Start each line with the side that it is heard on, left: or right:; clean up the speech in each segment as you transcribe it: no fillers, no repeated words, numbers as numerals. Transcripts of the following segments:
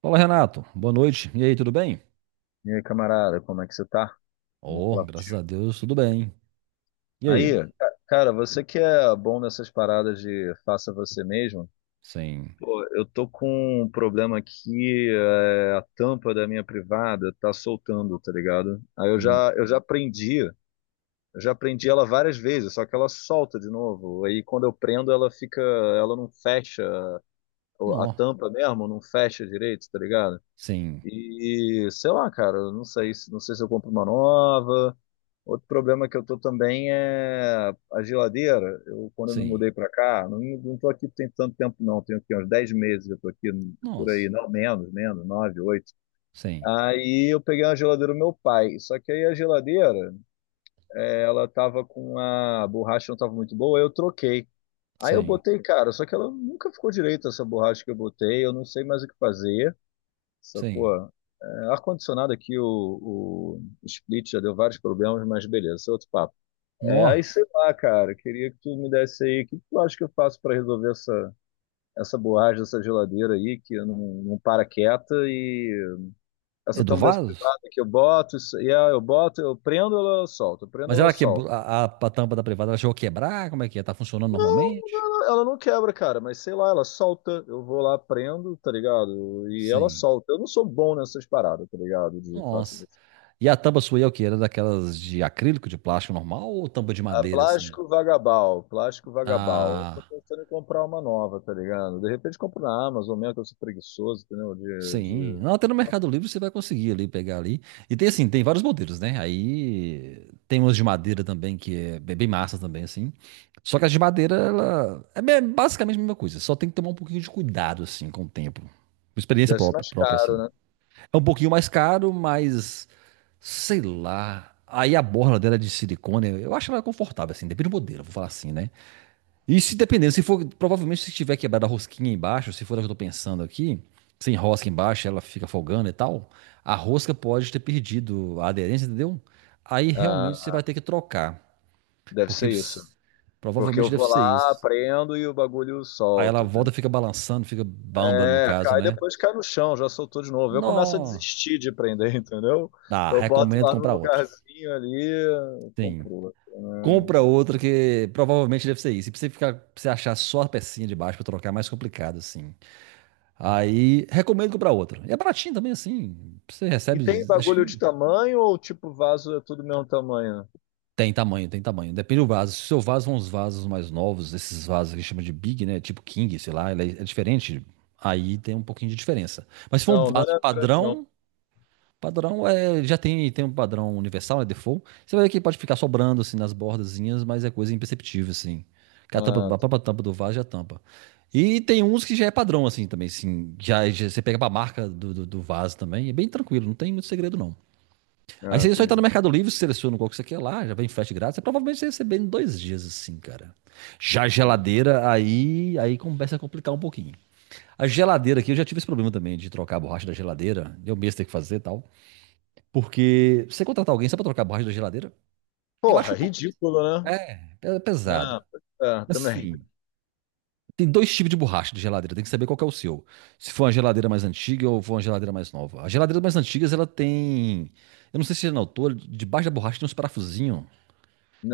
right: Fala, Renato. Boa noite. E aí, tudo bem?
left: E aí, camarada, como é que você tá? Vou
right: Oh,
left: falar
right: graças
left: contigo.
right: a Deus, tudo bem. E
left: Aí,
right: aí?
left: cara, você que é bom nessas paradas de faça você mesmo,
right: Sim.
left: eu tô com um problema aqui, a tampa da minha privada tá soltando, tá ligado?
right: Hum.
left: Eu já prendi ela várias vezes, só que ela solta de novo. Aí quando eu prendo, ela não fecha, a
right: Nó.
left: tampa mesmo não fecha direito, tá ligado?
right: Sim.
left: E sei lá, cara, eu não sei, se- não sei se eu compro uma nova. Outro problema que eu tô também é a geladeira. Eu, quando eu me
right: Sim.
left: mudei para cá, não tô aqui tem tanto tempo não, tenho aqui uns 10 meses eu tô aqui por aí,
right: Nós.
left: não, menos, menos, 9, 8.
right: Sim.
left: Aí eu peguei uma geladeira do meu pai, só que aí a geladeira, ela tava com a borracha não tava muito boa, aí eu troquei. Aí eu
right: Sim.
left: botei, cara, só que ela nunca ficou direita essa borracha que eu botei, eu não sei mais o que fazer. Sacou?
right: Sim.
left: Ar-condicionado aqui, o split já deu vários problemas, mas beleza, isso é outro papo. É,
right: Nó.
left: aí sei lá, cara, queria que tu me desse aí, o que que tu acha que eu faço para resolver essa, essa borracha dessa geladeira aí, que eu não para quieta, e
right: É
left: essa
right: do
left: tampa dessa
right: vaso?
left: privada que eu boto, eu boto, eu prendo, ela solta, eu prendo,
right: Mas
left: ela
right: ela
left: solta.
right: quebrou a tampa da privada, ela chegou a quebrar? Como é que é? Tá funcionando
left: Não,
right: normalmente?
left: ela não quebra, cara, mas sei lá, ela solta, eu vou lá, prendo, tá ligado? E ela
right: Sim.
left: solta. Eu não sou bom nessas paradas, tá ligado? De fazer.
right: Nossa. E a tampa sua aí é o quê? Era daquelas de acrílico, de plástico normal ou tampa de
left: Ah,
right: madeira, assim?
left: plástico vagabal, plástico vagabal. Eu tô
right: Ah.
left: pensando em comprar uma nova, tá ligado? De repente compro na Amazon mesmo, que eu sou preguiçoso, entendeu?
right: Sim, não, até no Mercado Livre você vai conseguir ali pegar ali. E tem assim, tem vários modelos, né? Aí tem umas de madeira também que é bem bem massa também assim. Só que as de madeira ela é basicamente a mesma coisa, só tem que tomar um pouquinho de cuidado assim com o tempo. Uma experiência
left: Deve ser
right: própria,
left: mais
right: própria
left: caro,
right: assim.
left: né?
right: É um pouquinho mais caro, mas sei lá. Aí a borla dela é de silicone, eu acho ela confortável assim, depende do modelo, vou falar assim, né? E se dependendo, se for, provavelmente se tiver quebrado a rosquinha embaixo, se for a que eu tô pensando aqui, sem rosca embaixo, ela fica folgando e tal, a rosca pode ter perdido a aderência, entendeu? Aí realmente você vai
left: Ah,
right: ter que trocar,
left: deve
right: porque
left: ser isso. Porque
right: provavelmente
left: eu
right: deve
left: vou
right: ser
left: lá,
right: isso.
left: prendo e o bagulho
right: Aí ela
left: solta, entendeu?
right: volta, fica balançando, fica bamba no
left: É,
right: caso, né?
left: cai no chão, já soltou de novo. Eu começo a
right: Nó.
left: desistir de prender, entendeu?
right: Ah,
left: Eu boto
right: recomendo
left: lá no
right: comprar outra.
left: lugarzinho ali,
right: Sim.
left: compro outro,
right: Compra
left: né?
right: outra que provavelmente deve ser isso. E pra você ficar, pra você achar só a pecinha de baixo pra trocar é mais complicado, assim. Aí recomendo comprar outra. E é baratinho também, assim. Você
left: E
right: recebe,
left: tem
right: acho
left: bagulho de
right: que
left: tamanho ou tipo vaso é tudo mesmo tamanho?
right: tem tamanho, tem tamanho. Depende do vaso. Se o seu vaso são uns vasos mais novos, esses vasos que chama de Big, né? Tipo King, sei lá, ele é diferente. Aí tem um pouquinho de diferença. Mas se for um
left: Não, o meu
right: vaso
left: não é grande, não.
right: padrão, padrão é, já tem um padrão universal, né, default. Você vai ver que pode ficar sobrando assim nas bordazinhas, mas é coisa imperceptível assim. Que a tampa,
left: Ah,
right: a própria tampa do vaso já tampa. E tem uns que já é padrão assim também, assim, já você pega pra marca do vaso também, é bem tranquilo, não tem muito segredo não. Aí
left: ah,
right: você só entra no
left: entendi.
right: Mercado Livre, seleciona qual que você quer lá, já vem frete grátis, você provavelmente você vai receber em 2 dias assim, cara. Já a
left: É.
right: geladeira, aí começa a complicar um pouquinho. A geladeira aqui, eu já tive esse problema também de trocar a borracha da geladeira, eu mesmo tenho que fazer e tal. Porque você contratar alguém só pra trocar a borracha da geladeira, eu acho
left: Porra,
right: um pouco.
left: ridículo, né?
right: É pesado.
left: Ah, é, também.
right: Assim, tem dois tipos de borracha de geladeira, tem que saber qual que é o seu. Se for uma geladeira mais antiga ou for uma geladeira mais nova. As geladeiras mais antigas, ela tem. Eu não sei se é na altura, debaixo da borracha tem uns parafusinhos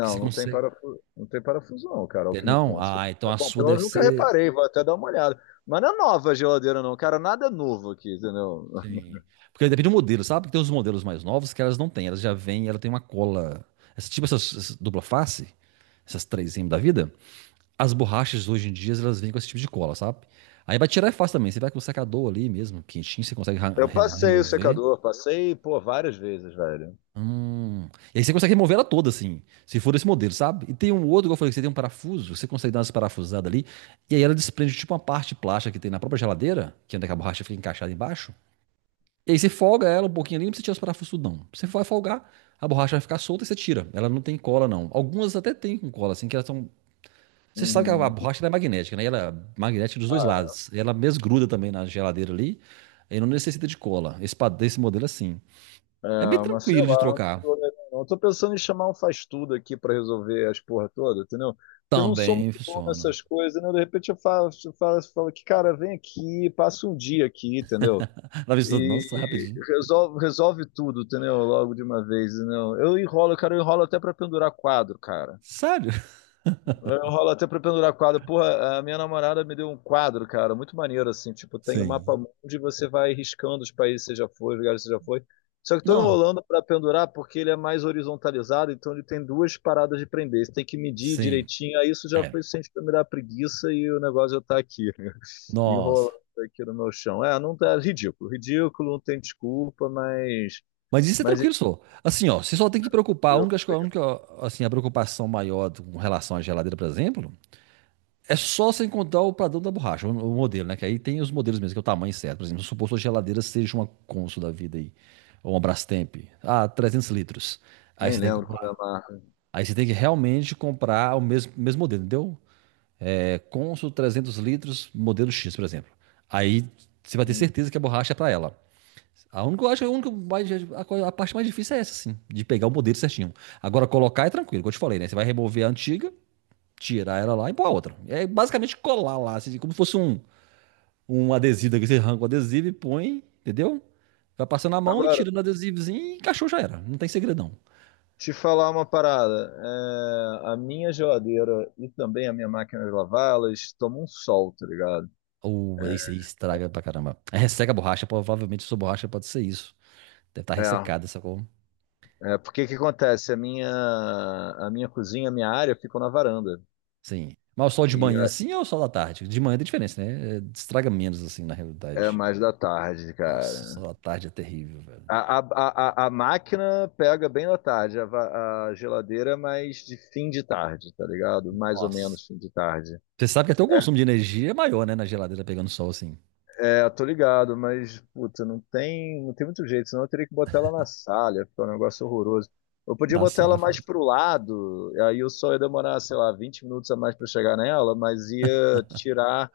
right: que você
left: não tem
right: consegue.
left: parafuso, não tem parafuso não, cara, é o
right: Tem,
left: que me
right: não?
left: consta.
right: Ah, então a
left: Bom,
right: sua
left: pelo menos
right: deve
left: nunca
right: ser.
left: reparei, vou até dar uma olhada. Mas não é nova a geladeira não, cara, nada é novo aqui, entendeu?
right: Sim. Porque depende do modelo, sabe? Porque tem uns modelos mais novos que elas não têm, elas já vêm, ela tem uma cola. Essa, tipo essas, dupla face, essas 3M da vida. As borrachas hoje em dia, elas vêm com esse tipo de cola, sabe? Aí pra tirar é fácil também. Você vai com o secador ali mesmo, quentinho, você consegue
left: Eu passei o
right: remover.
left: secador, passei, pô, várias vezes, velho.
right: Hum. E aí você consegue remover ela toda, assim, se for desse modelo, sabe? E tem um outro, igual eu falei, que você tem um parafuso, você consegue dar umas parafusadas ali, e aí ela desprende tipo uma parte plástica que tem na própria geladeira, que é onde é que a borracha fica encaixada embaixo. E aí você folga ela um pouquinho ali, não precisa tirar os parafusos, não. Você vai folgar, a borracha vai ficar solta e você tira. Ela não tem cola, não. Algumas até tem com cola, assim, que elas são. Você sabe que a
left: Uhum.
right: borracha ela é magnética, né? E ela é magnética dos dois lados. E ela mesgruda também na geladeira ali. E não necessita de cola. Esse, desse modelo é assim.
left: É,
right: É bem
left: mas sei
right: tranquilo de
left: lá,
right: trocar.
left: eu tô pensando em chamar um faz-tudo aqui pra resolver as porra toda, entendeu? Porque eu não sou
right: Também
left: muito bom
right: funciona.
left: nessas coisas, né? De repente eu falo que, cara, vem aqui, passa um dia aqui, entendeu?
right: Ela vez
left: E
right: nossa, rapidinho.
left: resolve, resolve tudo, entendeu? Logo de uma vez, entendeu? Eu enrolo, cara, eu enrolo até pra pendurar quadro, cara.
right: Sério?
left: Eu rolo até pra pendurar quadro. Porra, a minha namorada me deu um quadro, cara, muito maneiro, assim. Tipo, tem o mapa
right: Sim.
left: mundo e você vai riscando os países que você já foi, os lugares que você já foi. Só que tô
right: Não.
left: enrolando pra pendurar porque ele é mais horizontalizado, então ele tem duas paradas de prender. Você tem que medir
right: Sim.
left: direitinho. Aí isso já
right: É.
left: foi suficiente pra me dar preguiça e o negócio já tá aqui,
right: Nossa.
left: enrolando aqui no meu chão. Não tá, é ridículo. Ridículo, não tem desculpa, mas.
right: Mas isso é
left: Mas é
right: tranquilo, só. Assim, ó, você só tem que preocupar. A única, acho que a
left: legal.
right: única, assim, a preocupação maior com relação à geladeira, por exemplo, é só sem contar o padrão da borracha, o modelo, né? Que aí tem os modelos mesmo, que é o tamanho certo. Por exemplo, suposto que a geladeira seja uma Consul da vida aí, ou uma Brastemp. Ah, 300 litros. Aí
left: Nem
right: você tem que
left: lembro quando é
right: comprar.
left: a marca.
right: Aí você tem que realmente comprar o mesmo, mesmo modelo, entendeu? É Consul 300 litros, modelo X, por exemplo. Aí você vai ter
left: Hum.
right: certeza que a borracha é pra ela. A única, eu acho, que a única mais, a parte mais difícil é essa, assim, de pegar o modelo certinho. Agora, colocar é tranquilo, como eu te falei, né? Você vai remover a antiga, tirar ela lá e pôr a outra. É basicamente colar lá, assim, como se fosse um adesivo daqui, você arranca o adesivo e põe, entendeu? Vai passando a mão e
left: Agora,
right: tirando o adesivozinho e encaixou, já era. Não tem segredão.
left: te falar uma parada, é, a minha geladeira e também a minha máquina de lavar, elas tomam um sol, tá ligado?
right: Ou isso aí estraga pra caramba. Aí resseca a borracha, provavelmente sua borracha pode ser isso. Deve estar
left: É,
right: ressecada, sacou?
left: é porque que acontece? A minha cozinha, a minha área ficam na varanda.
right: Sim. Mas o sol de
left: E
right: manhã
left: é
right: assim ou o sol da tarde? De manhã tem diferença, né? É, estraga menos assim, na
left: é
right: realidade.
left: mais da tarde,
right: Nossa, o sol
left: cara.
right: da tarde é terrível, velho.
left: A máquina pega bem da tarde, a geladeira é mais de fim de tarde, tá ligado? Mais ou
right: Nossa.
left: menos fim de tarde.
right: Você sabe que até o consumo de energia é maior, né? Na geladeira pegando sol assim.
left: É, tô ligado, mas, puta, não tem muito jeito, senão eu teria que botar ela na sala, ia ficar um negócio horroroso. Eu podia
right: Da
left: botar
right: sala
left: ela
right: é
left: mais
right: foda.
left: pro lado, aí eu só ia demorar, sei lá, 20 minutos a mais pra chegar nela, mas ia tirar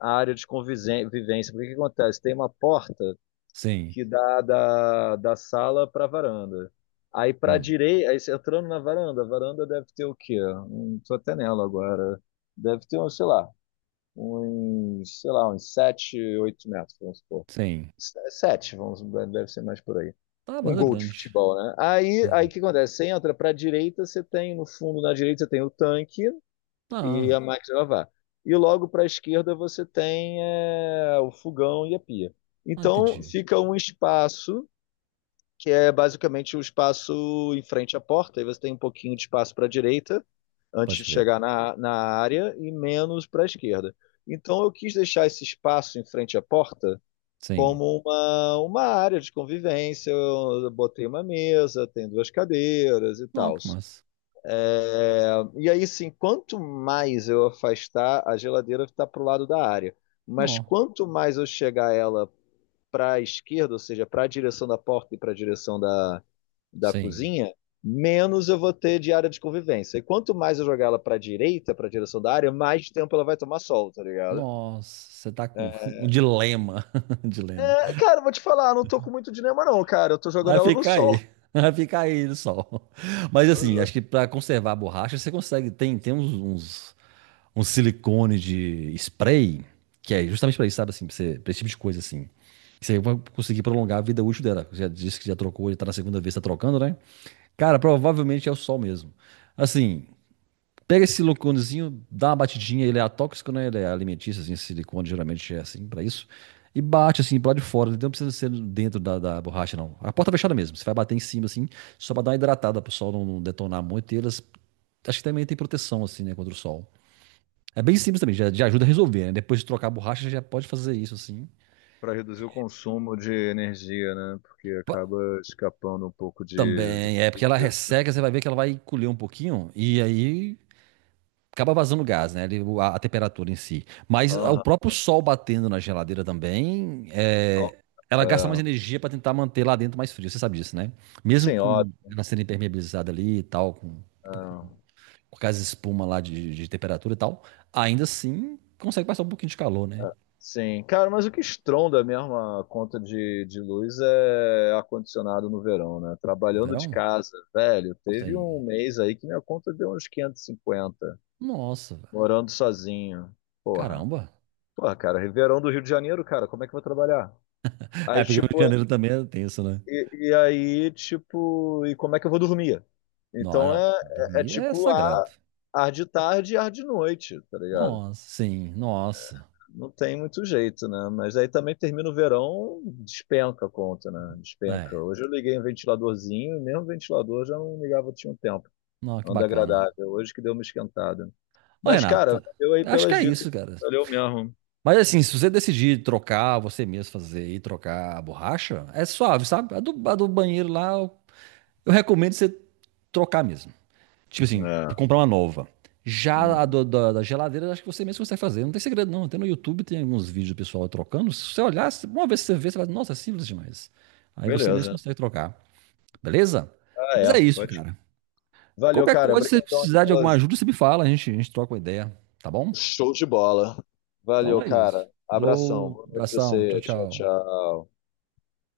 left: a área de convivência. Porque o que acontece? Tem uma porta
right: Sim.
left: que dá da sala pra varanda. Aí pra
right: Hum.
left: direita, aí você entrando na varanda, a varanda deve ter o quê? Tô até nela agora. Deve ter, um, sei lá, uns 7, 8 metros, vamos supor.
right: Sim.
left: É sete, vamos, deve ser mais por aí.
right: Tá,
left: Um
right: banda
left: gol de
right: grande.
left: futebol, né? Aí o
right: Sim.
left: que acontece? Você entra para a direita, você tem no fundo, na direita, você tem o tanque e
right: Ah.
left: a máquina de lavar. E logo para a esquerda você tem é, o fogão e a pia.
right: Ah,
left: Então
right: entendi.
left: fica um espaço, que é basicamente o espaço em frente à porta, aí você tem um pouquinho de espaço para a direita, antes
right: Pode
left: de
right: crer.
left: chegar na área, e menos para a esquerda. Então eu quis deixar esse espaço em frente à porta
right: Sim.
left: como uma área de convivência. Eu botei uma mesa, tem duas cadeiras e
right: Não,
left: tal.
right: que massa.
left: É, e aí, sim, quanto mais eu afastar, a geladeira está para o lado da área. Mas
right: Não.
left: quanto mais eu chegar ela para a esquerda, ou seja, para a direção da porta e para a direção da
right: Sim.
left: cozinha, menos eu vou ter de área de convivência. E quanto mais eu jogar ela para a direita, para a direção da área, mais tempo ela vai tomar sol, tá ligado?
right: Nossa, você tá com
left: É,
right: um dilema. Um dilema.
left: É, cara, vou te falar, não tô com muito dinema não, cara. Eu tô jogando
right: Vai
left: ela no
right: ficar
left: sol.
right: aí. Vai ficar aí no sol. Mas
left: Tô
right: assim,
left: jo-
right: acho que pra conservar a borracha, você consegue. Tem uns, silicone de spray, que é justamente pra isso, sabe assim, pra, você, pra esse tipo de coisa assim. Você vai conseguir prolongar a vida útil dela. Você já disse que já trocou, já tá na segunda vez, tá trocando, né? Cara, provavelmente é o sol mesmo. Assim, pega esse siliconezinho, dá uma batidinha, ele é atóxico, né? Ele é alimentício, assim, esse silicone geralmente é assim pra isso. E bate assim pro lado de fora, ele não precisa ser dentro da borracha, não. A porta fechada mesmo, você vai bater em cima assim, só pra dar uma hidratada pro sol não detonar muito. E elas, acho que também tem proteção assim, né, contra o sol. É bem simples também, já ajuda a resolver, né? Depois de trocar a borracha, já pode fazer isso assim.
left: Pra reduzir o consumo de energia, né? Porque acaba
right: Pa-
left: escapando um pouco de do
right: Também, é porque ela
left: frio.
right: resseca, você vai ver que ela vai encolher um pouquinho, e aí acaba vazando gás, né? A temperatura em si. Mas o
left: Aham.
right: próprio sol batendo na geladeira também,
left: Ó,
right: ela gasta mais
left: é.
right: energia para tentar manter lá dentro mais frio. Você sabe disso, né? Mesmo
left: Sim, ó,
right: com ela sendo impermeabilizada ali e tal, com,
left: é.
right: com, aquelas espuma lá de temperatura e tal, ainda assim consegue passar um pouquinho de calor, né?
left: Sim, cara, mas o que estronda mesmo a conta de luz é ar-condicionado no verão, né?
right: No
left: Trabalhando de
right: verão?
left: casa, velho, teve
right: Sim.
left: um mês aí que minha conta deu uns 550
right: Nossa, velho.
left: morando sozinho. Porra.
right: Caramba.
left: Porra, cara, verão do Rio de Janeiro, cara, como é que eu vou trabalhar? Aí,
right: É, porque o Rio de
left: tipo,
right: Janeiro também é tenso, né?
left: e aí, tipo, e como é que eu vou dormir?
right: Não,
left: Então
right: não.
left: é, é
right: Dormir é
left: tipo ar,
right: sagrado.
left: ar de tarde e ar de noite, tá ligado?
right: Nossa, sim, nossa.
left: Não tem muito jeito, né? Mas aí também termina o verão, despenca a conta, né? Despenca.
right: É.
left: Hoje eu liguei um ventiladorzinho, e mesmo o ventilador já não ligava, tinha um tempo.
right: Não, que
left: Anda
right: bacana.
left: agradável. Hoje que deu uma esquentada.
right: Ô,
left: Mas, cara,
right: Renato,
left: valeu aí
right: acho que
left: pelas
right: é
left: dicas.
right: isso, cara.
left: Valeu mesmo.
right: Mas assim, se você decidir trocar, você mesmo fazer e trocar a borracha, é suave, sabe? A do banheiro lá, eu recomendo você trocar mesmo. Tipo assim,
left: É.
right: comprar uma nova. Já a
left: Hum.
right: do- da, da geladeira, acho que você mesmo consegue fazer. Não tem segredo, não. Até no YouTube tem alguns vídeos do pessoal trocando. Se você olhar, uma vez que você vê, você vai, nossa, é simples demais. Aí você mesmo
left: Beleza.
right: consegue trocar, beleza?
left: Ah,
right: Mas
left: é.
right: é isso,
left: Pode.
right: cara.
left: Valeu,
right: Qualquer
left: cara.
right: coisa, se você
left: Obrigadão aí
right: precisar de
left: pela
right: alguma
left: ajuda.
right: ajuda, você me fala, a gente troca uma ideia, tá bom?
left: Show de bola.
right: Então
left: Valeu,
right: é isso.
left: cara. Abração.
right: Falou,
left: Boa noite pra
right: abração, tchau,
left: você. Tchau,
right: tchau.
left: tchau.